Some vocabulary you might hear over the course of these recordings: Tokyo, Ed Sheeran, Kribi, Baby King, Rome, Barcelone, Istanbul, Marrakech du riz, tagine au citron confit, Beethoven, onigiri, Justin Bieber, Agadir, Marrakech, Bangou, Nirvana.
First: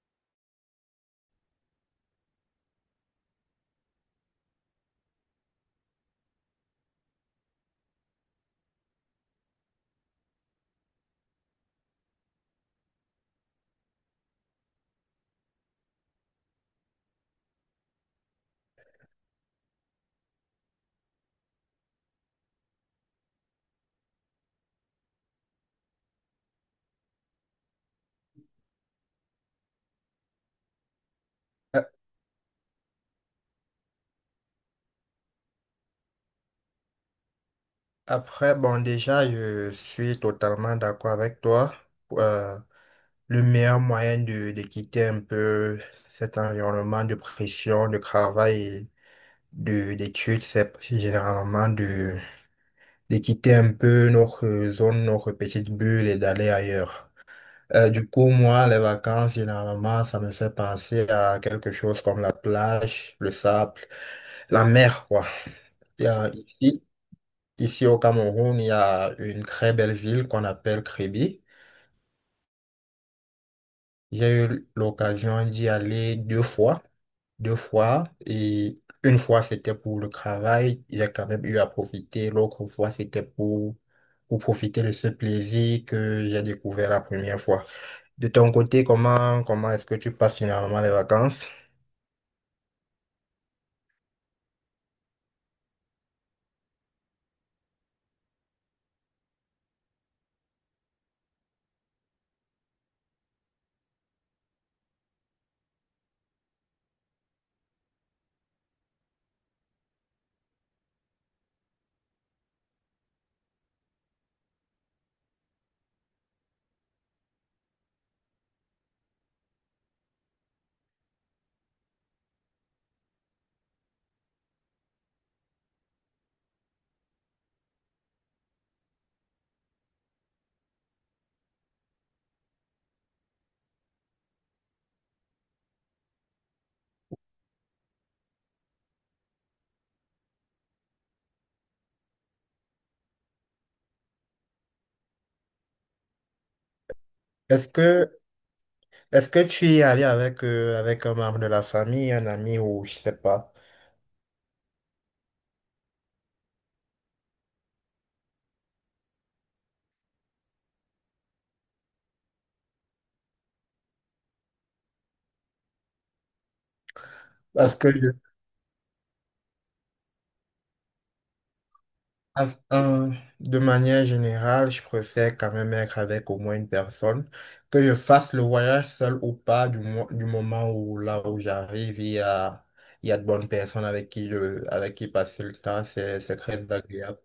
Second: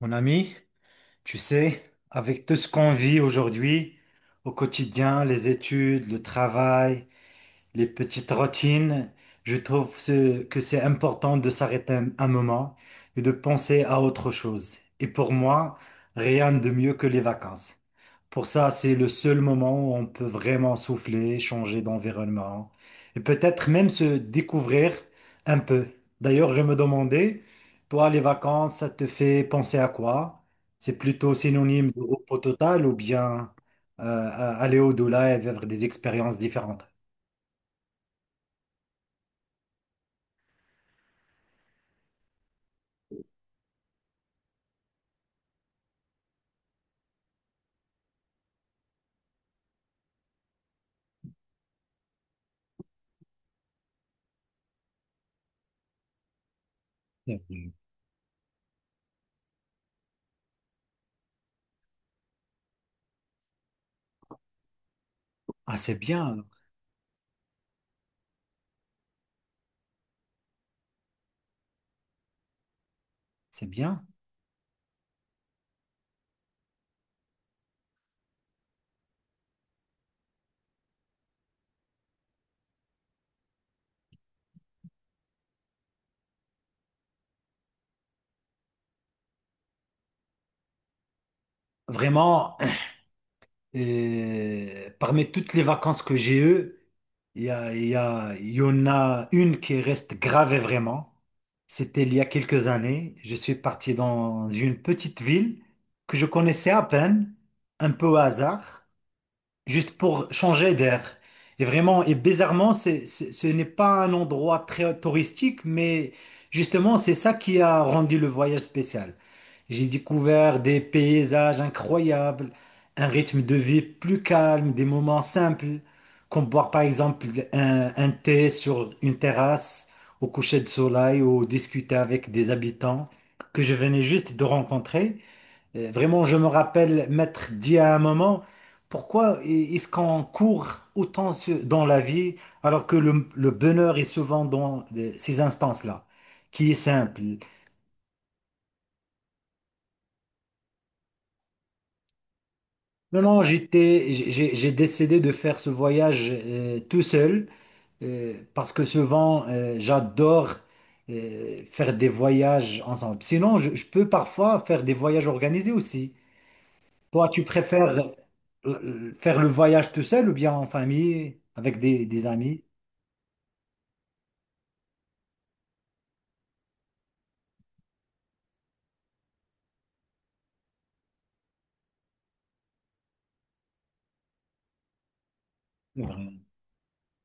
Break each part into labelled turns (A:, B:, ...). A: Mon ami, tu sais, avec tout ce qu'on vit aujourd'hui, au quotidien, les études, le travail, les petites routines, que c'est important de s'arrêter un moment et de penser à autre chose. Et pour moi, rien de mieux que les vacances. Pour ça, c'est le seul moment où on peut vraiment souffler, changer d'environnement et peut-être même se découvrir un peu. D'ailleurs, je me demandais, toi, les vacances, ça te fait penser à quoi? C'est plutôt
B: Euh,
A: synonyme de repos total ou bien aller au-delà et vivre des expériences différentes?
B: Après, bon, déjà, je suis totalement d'accord avec toi. Euh, le meilleur moyen de quitter un peu cet environnement de pression, de travail et d'études, c'est généralement de quitter un peu notre zone, notre petite bulle et d'aller ailleurs.
A: Mhm.
B: Du coup, moi, les vacances, généralement, ça me fait penser à quelque chose comme la plage, le sable, la mer, quoi.
A: Ah, c'est bien,
B: Euh,
A: alors.
B: Ici, Ici au Cameroun, il y a une très belle ville qu'on appelle Kribi.
A: C'est bien.
B: J'ai eu l'occasion d'y aller deux fois. Deux fois. Et une fois, c'était pour le travail. J'ai quand même eu à profiter. L'autre fois, c'était pour profiter de ce plaisir que j'ai découvert la première fois. De ton côté, comment est-ce que tu passes finalement les vacances?
A: Vraiment. Et parmi toutes les vacances que j'ai eues, il y en a une qui reste gravée vraiment. C'était il y a quelques années. Je suis parti dans une petite ville que je connaissais à peine, un peu au hasard, juste pour changer d'air. Et vraiment, et bizarrement, ce n'est pas un endroit très touristique, mais justement, c'est ça qui a rendu le voyage spécial. J'ai découvert des paysages incroyables, un rythme de vie plus calme, des moments simples, comme boire par exemple un thé sur une terrasse au coucher de soleil ou discuter avec des habitants que je venais juste de rencontrer. Vraiment, je me rappelle m'être dit à un moment, pourquoi est-ce qu'on court autant dans la vie alors que le bonheur est souvent dans ces instances-là, qui est simple.
B: Est-ce que, est-ce que tu y es allé avec, avec un membre de la famille, un ami ou je sais
A: Non, non,
B: pas?
A: décidé de faire ce voyage tout seul parce que souvent, j'adore faire des voyages ensemble. Sinon, je peux parfois faire des voyages organisés aussi. Toi, tu
B: Parce
A: préfères
B: que je
A: faire le voyage tout seul ou bien en famille, avec des
B: Af-
A: amis?
B: De manière générale, je préfère quand même être avec au moins une personne, que je fasse le voyage seul ou pas, du moment où là où j'arrive, il y a de bonnes personnes avec avec qui passer le temps,
A: C'est
B: c'est
A: vrai.
B: très agréable.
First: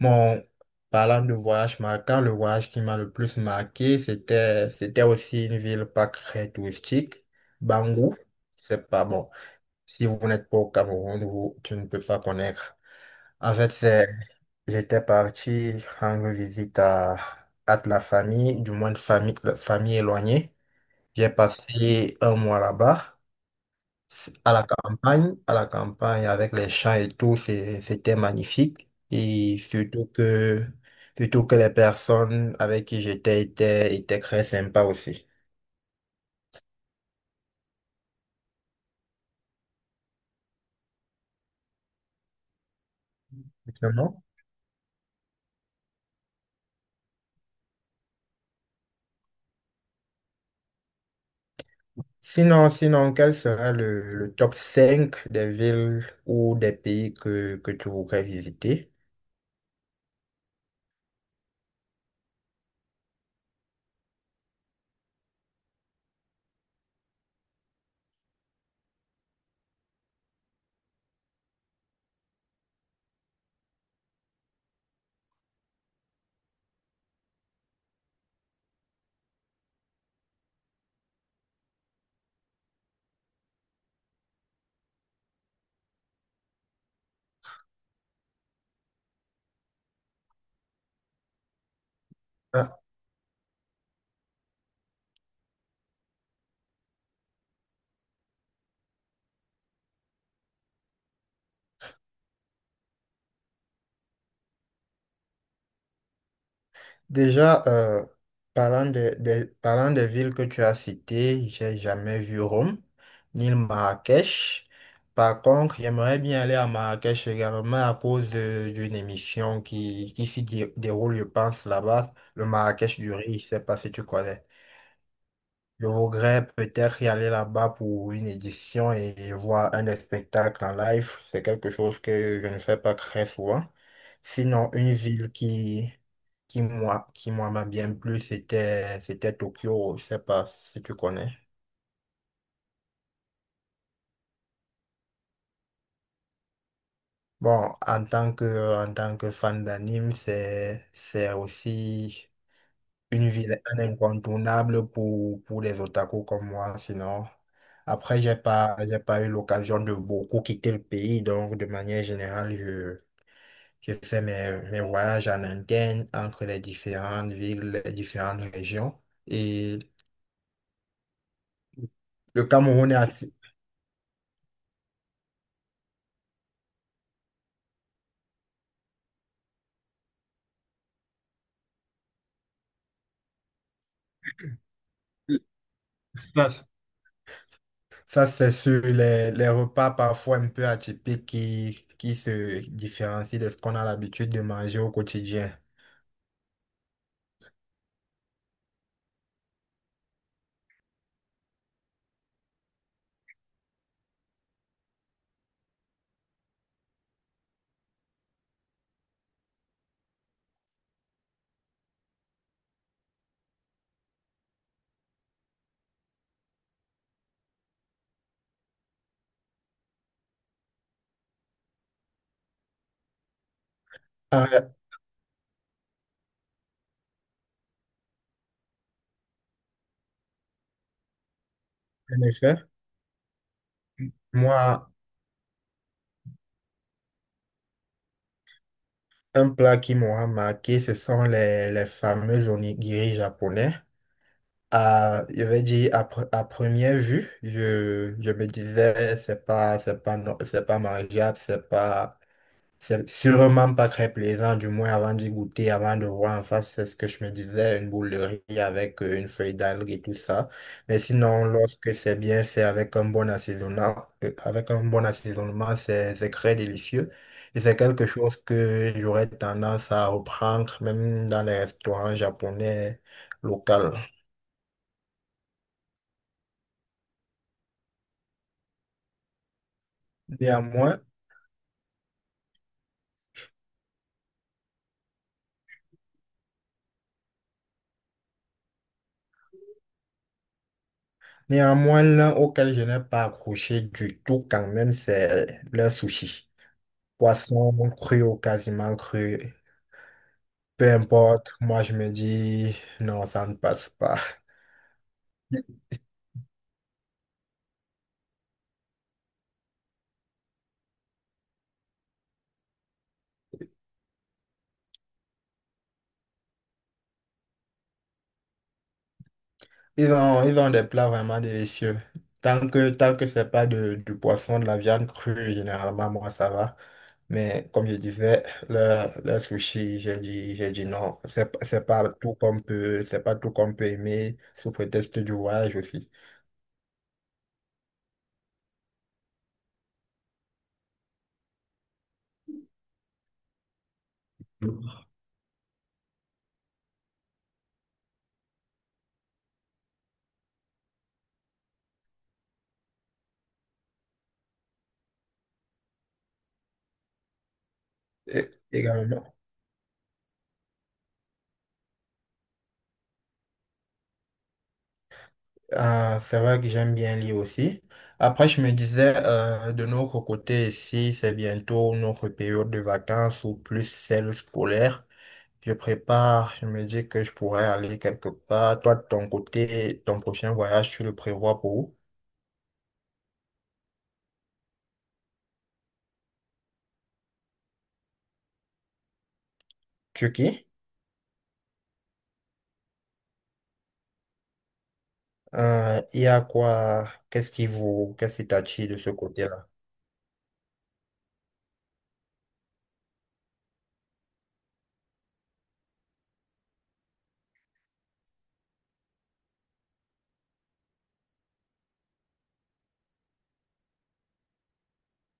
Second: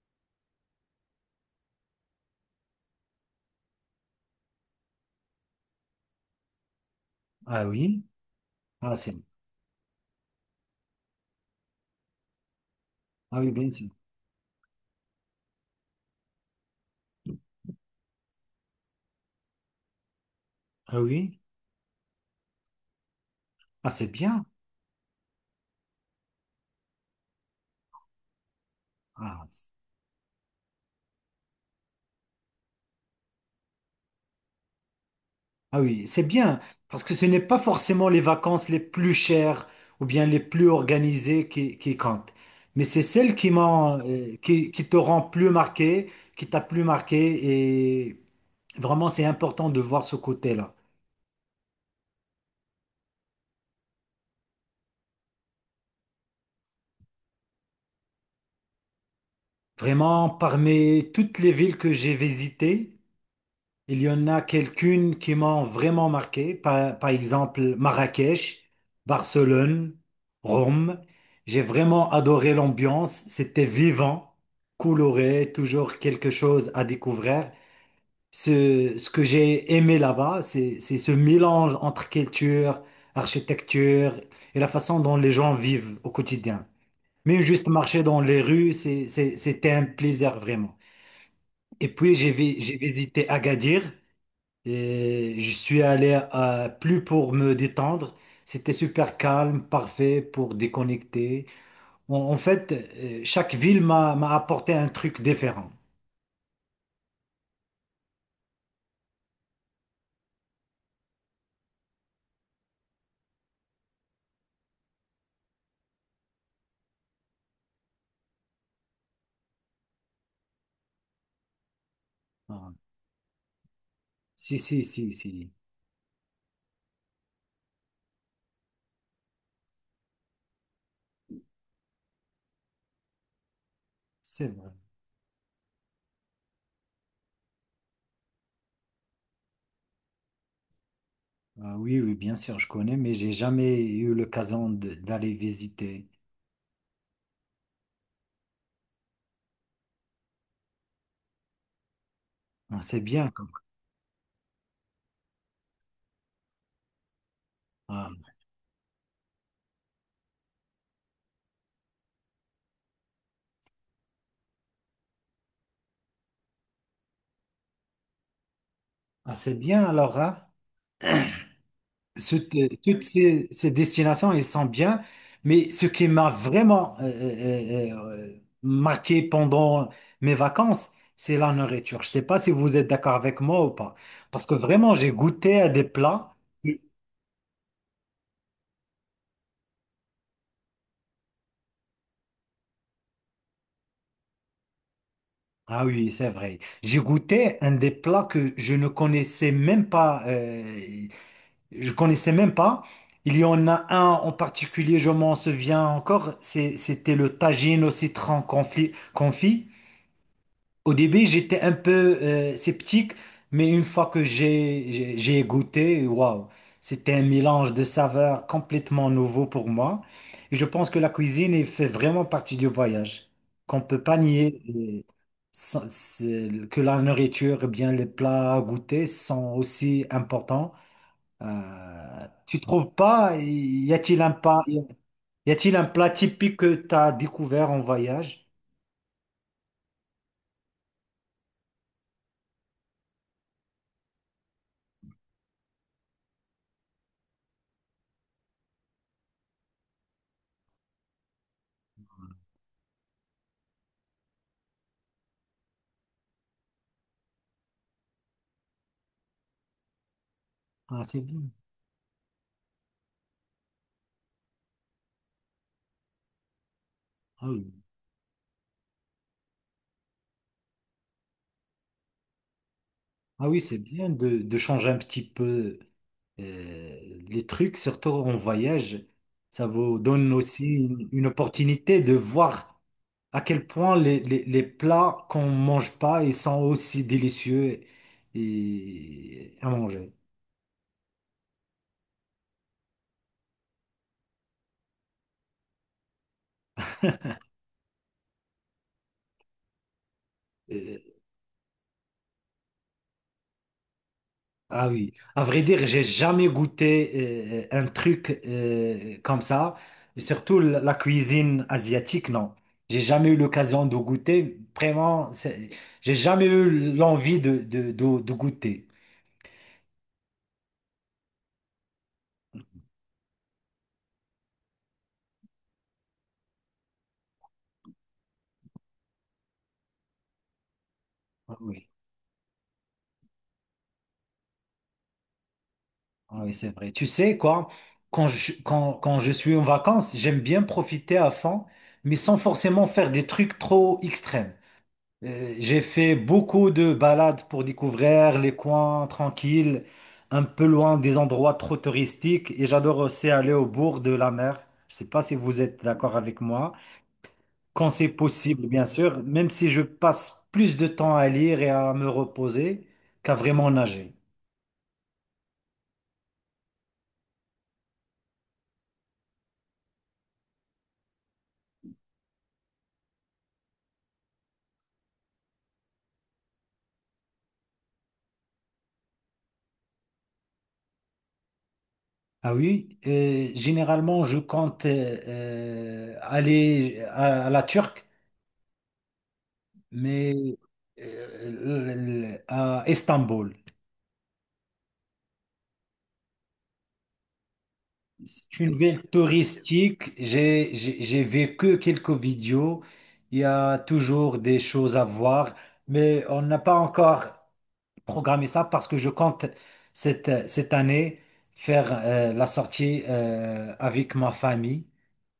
B: Bon, parlant de voyage marquant, le voyage qui m'a le plus marqué, c'était aussi une ville pas très touristique,
A: Ah oui?
B: Bangou, c'est
A: Ah,
B: pas
A: c'est...
B: bon. Si vous n'êtes pas au Cameroun, vous, tu ne peux pas connaître.
A: Ah oui,
B: En fait,
A: bien sûr.
B: c'est J'étais parti rendre visite à de la famille, du moins de famille éloignée.
A: Ah
B: J'ai
A: oui?
B: passé un mois là-bas,
A: Ah, c'est bien.
B: à la campagne avec les champs et tout, c'était magnifique. Et
A: Ah.
B: surtout que les personnes avec qui j'étais étaient très sympas aussi.
A: Ah oui, c'est bien, parce que ce n'est pas forcément les vacances les plus chères ou bien les plus organisées qui comptent, mais c'est celles qui m'ont,
B: Vraiment.
A: qui te rend plus marqué, qui t'a plus marqué, et vraiment c'est important de voir ce côté-là.
B: Sinon, quel sera le top 5 des villes ou des pays que tu voudrais visiter?
A: Vraiment, parmi toutes les villes que j'ai visitées, il y en a quelques-unes qui m'ont vraiment marqué, par exemple Marrakech, Barcelone, Rome. J'ai vraiment adoré l'ambiance, c'était vivant, coloré, toujours quelque chose à découvrir. Ce que j'ai aimé là-bas, c'est ce mélange entre culture, architecture et la façon dont les gens vivent au quotidien. Même juste marcher dans les rues, c'était un plaisir vraiment. Et puis
B: Euh,
A: j'ai visité Agadir. Et je suis allé plus pour me détendre. C'était super calme, parfait pour déconnecter. En fait, chaque ville m'a apporté un truc différent.
B: Déjà, parlant parlant des villes que tu as citées, j'ai jamais vu Rome, ni le Marrakech. Par contre, j'aimerais bien aller à Marrakech également à cause d'une émission qui s'y déroule, je pense, là-bas, le
A: Ah,
B: Marrakech du riz, je sais pas si tu connais.
A: si, si, si, si,
B: Je voudrais peut-être y aller là-bas pour une édition et voir un des spectacles en live. C'est quelque chose que je ne fais pas très souvent.
A: c'est
B: Sinon,
A: vrai.
B: une ville qui moi m'a bien plu, c'était Tokyo. Je sais pas si tu connais.
A: Ah oui, oui, bien sûr, je connais, mais j'ai jamais eu l'occasion d'aller visiter.
B: Bon, en tant que fan d'anime, c'est aussi
A: Ah, c'est bien.
B: une
A: Comme...
B: ville incontournable pour les otaku comme moi, sinon. Après,
A: Ah.
B: j'ai pas eu l'occasion de beaucoup quitter le pays, donc de manière générale, je fais mes voyages en interne entre les différentes villes, les différentes régions.
A: Ah, c'est
B: Et
A: bien alors, hein?
B: le
A: Toutes,
B: Cameroun est
A: toutes
B: assez...
A: ces destinations, elles sont bien, mais ce qui m'a vraiment marqué pendant mes vacances, c'est la nourriture. Je ne sais pas si vous êtes d'accord avec moi ou pas, parce que vraiment, j'ai goûté à des plats.
B: ça, ça c'est sur les repas parfois un peu atypiques qui se différencient de ce qu'on a l'habitude de manger au quotidien.
A: Ah oui, c'est vrai. J'ai goûté un des plats que je ne connaissais même pas. Je connaissais même pas. Il y en a un en particulier, je m'en souviens encore. C'était le tagine au citron confit. Confit. Au début, j'étais un peu sceptique, mais une fois que j'ai goûté, waouh, c'était un mélange de saveurs complètement nouveau pour moi. Et je pense que la cuisine elle fait vraiment partie du voyage, qu'on peut pas nier
B: Ah,
A: que la nourriture, eh bien les plats à goûter sont aussi importants.
B: en effet,
A: Tu trouves pas,
B: moi,
A: y a-t-il un plat typique que tu as découvert en voyage?
B: un plat qui m'aura marqué, ce sont les fameux onigiri japonais. À, je vais dire, à, pre- À première vue, je me disais, c'est pas mangeable, c'est pas. C'est sûrement pas très plaisant, du moins avant d'y goûter, avant de voir en face, c'est ce que je me disais, une boule de riz avec une feuille d'algue et tout ça. Mais
A: Ah, c'est bien.
B: sinon, lorsque c'est bien fait avec un bon assaisonnement, c'est très délicieux.
A: Ah
B: Et
A: oui.
B: c'est quelque chose que j'aurais tendance à reprendre, même dans les restaurants japonais
A: Ah oui, c'est
B: locaux.
A: bien de changer un petit peu les trucs, surtout en voyage. Ça vous donne aussi
B: Néanmoins,
A: une opportunité de voir à quel point les plats qu'on mange pas, ils sont aussi délicieux et, à manger.
B: néanmoins, l'un auquel je n'ai pas accroché du tout quand même, c'est le sushi. Poisson cru ou quasiment cru, peu
A: Euh,
B: importe, moi je me dis non, ça ne passe pas.
A: Ah oui, à vrai dire, j'ai jamais goûté un truc comme ça, et surtout la cuisine asiatique, non. J'ai jamais eu l'occasion de goûter, vraiment, j'ai jamais eu l'envie de goûter.
B: Ils ont des plats vraiment délicieux. Tant que c'est pas du poisson, de la viande crue, généralement, moi, ça va. Mais comme je disais, le sushi, j'ai dit non.
A: Ah
B: C'est
A: oui,
B: pas tout qu'on peut, c'est pas tout qu'on peut aimer sous prétexte du voyage aussi.
A: ah oui, c'est vrai. Tu sais quoi, quand je suis en vacances, j'aime bien profiter à fond, mais sans forcément faire des trucs trop extrêmes.
B: Mm.
A: J'ai fait beaucoup de balades pour découvrir les coins tranquilles, un peu loin des endroits trop touristiques, et j'adore aussi aller au bord de la mer. Je sais pas si vous êtes d'accord avec moi. Quand c'est
B: Et
A: possible, bien sûr,
B: également.
A: même si je passe plus de temps à lire et à me reposer qu'à vraiment nager.
B: Ah, c'est vrai que j'aime bien lire aussi. Après, je me disais, de notre côté ici, c'est bientôt notre période de vacances ou plus celle scolaire. Je prépare, je me dis que je pourrais aller quelque part. Toi, de ton côté, ton prochain voyage, tu le prévois pour où?
A: Ah oui, généralement, je compte aller à la Turque, mais
B: Turquie?
A: à Istanbul.
B: Il y a quoi? Qu'est-ce qui
A: C'est une
B: t'attire de
A: ville
B: ce côté-là?
A: touristique. J'ai vécu quelques vidéos. Il y a toujours des choses à voir, mais on n'a pas encore programmé ça parce que je compte cette année faire la sortie avec ma famille,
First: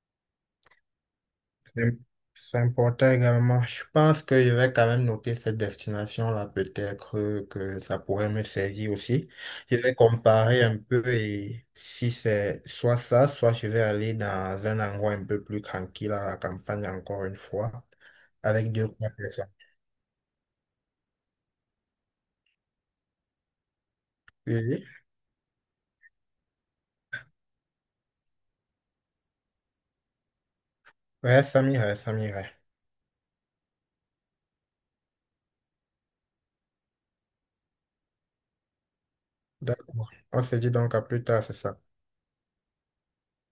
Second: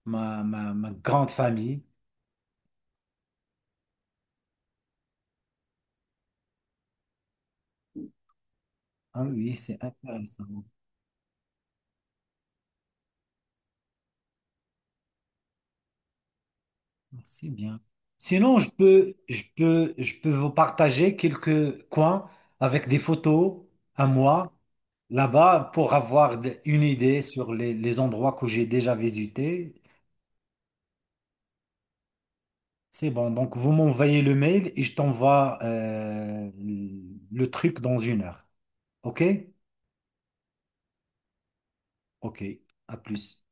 A: ma grande famille.
B: C'est c'est important également. Je pense que je vais quand même noter cette destination-là, peut-être que ça pourrait me servir
A: Ah
B: aussi.
A: oui,
B: Je
A: c'est
B: vais
A: intéressant.
B: comparer un peu et si c'est soit ça, soit je vais aller dans un endroit un peu plus tranquille à la campagne encore une
A: C'est bien.
B: fois,
A: Sinon,
B: avec deux ou trois personnes.
A: je peux vous partager quelques coins avec des photos à moi
B: Oui, oui.
A: là-bas pour avoir une idée sur les endroits que j'ai déjà visités.
B: Ouais, ça m'irait, ça m'irait.
A: C'est bon. Donc, vous m'envoyez le mail et je t'envoie le truc dans une heure. OK?
B: D'accord. On se dit donc à plus tard, c'est ça.
A: OK. À plus.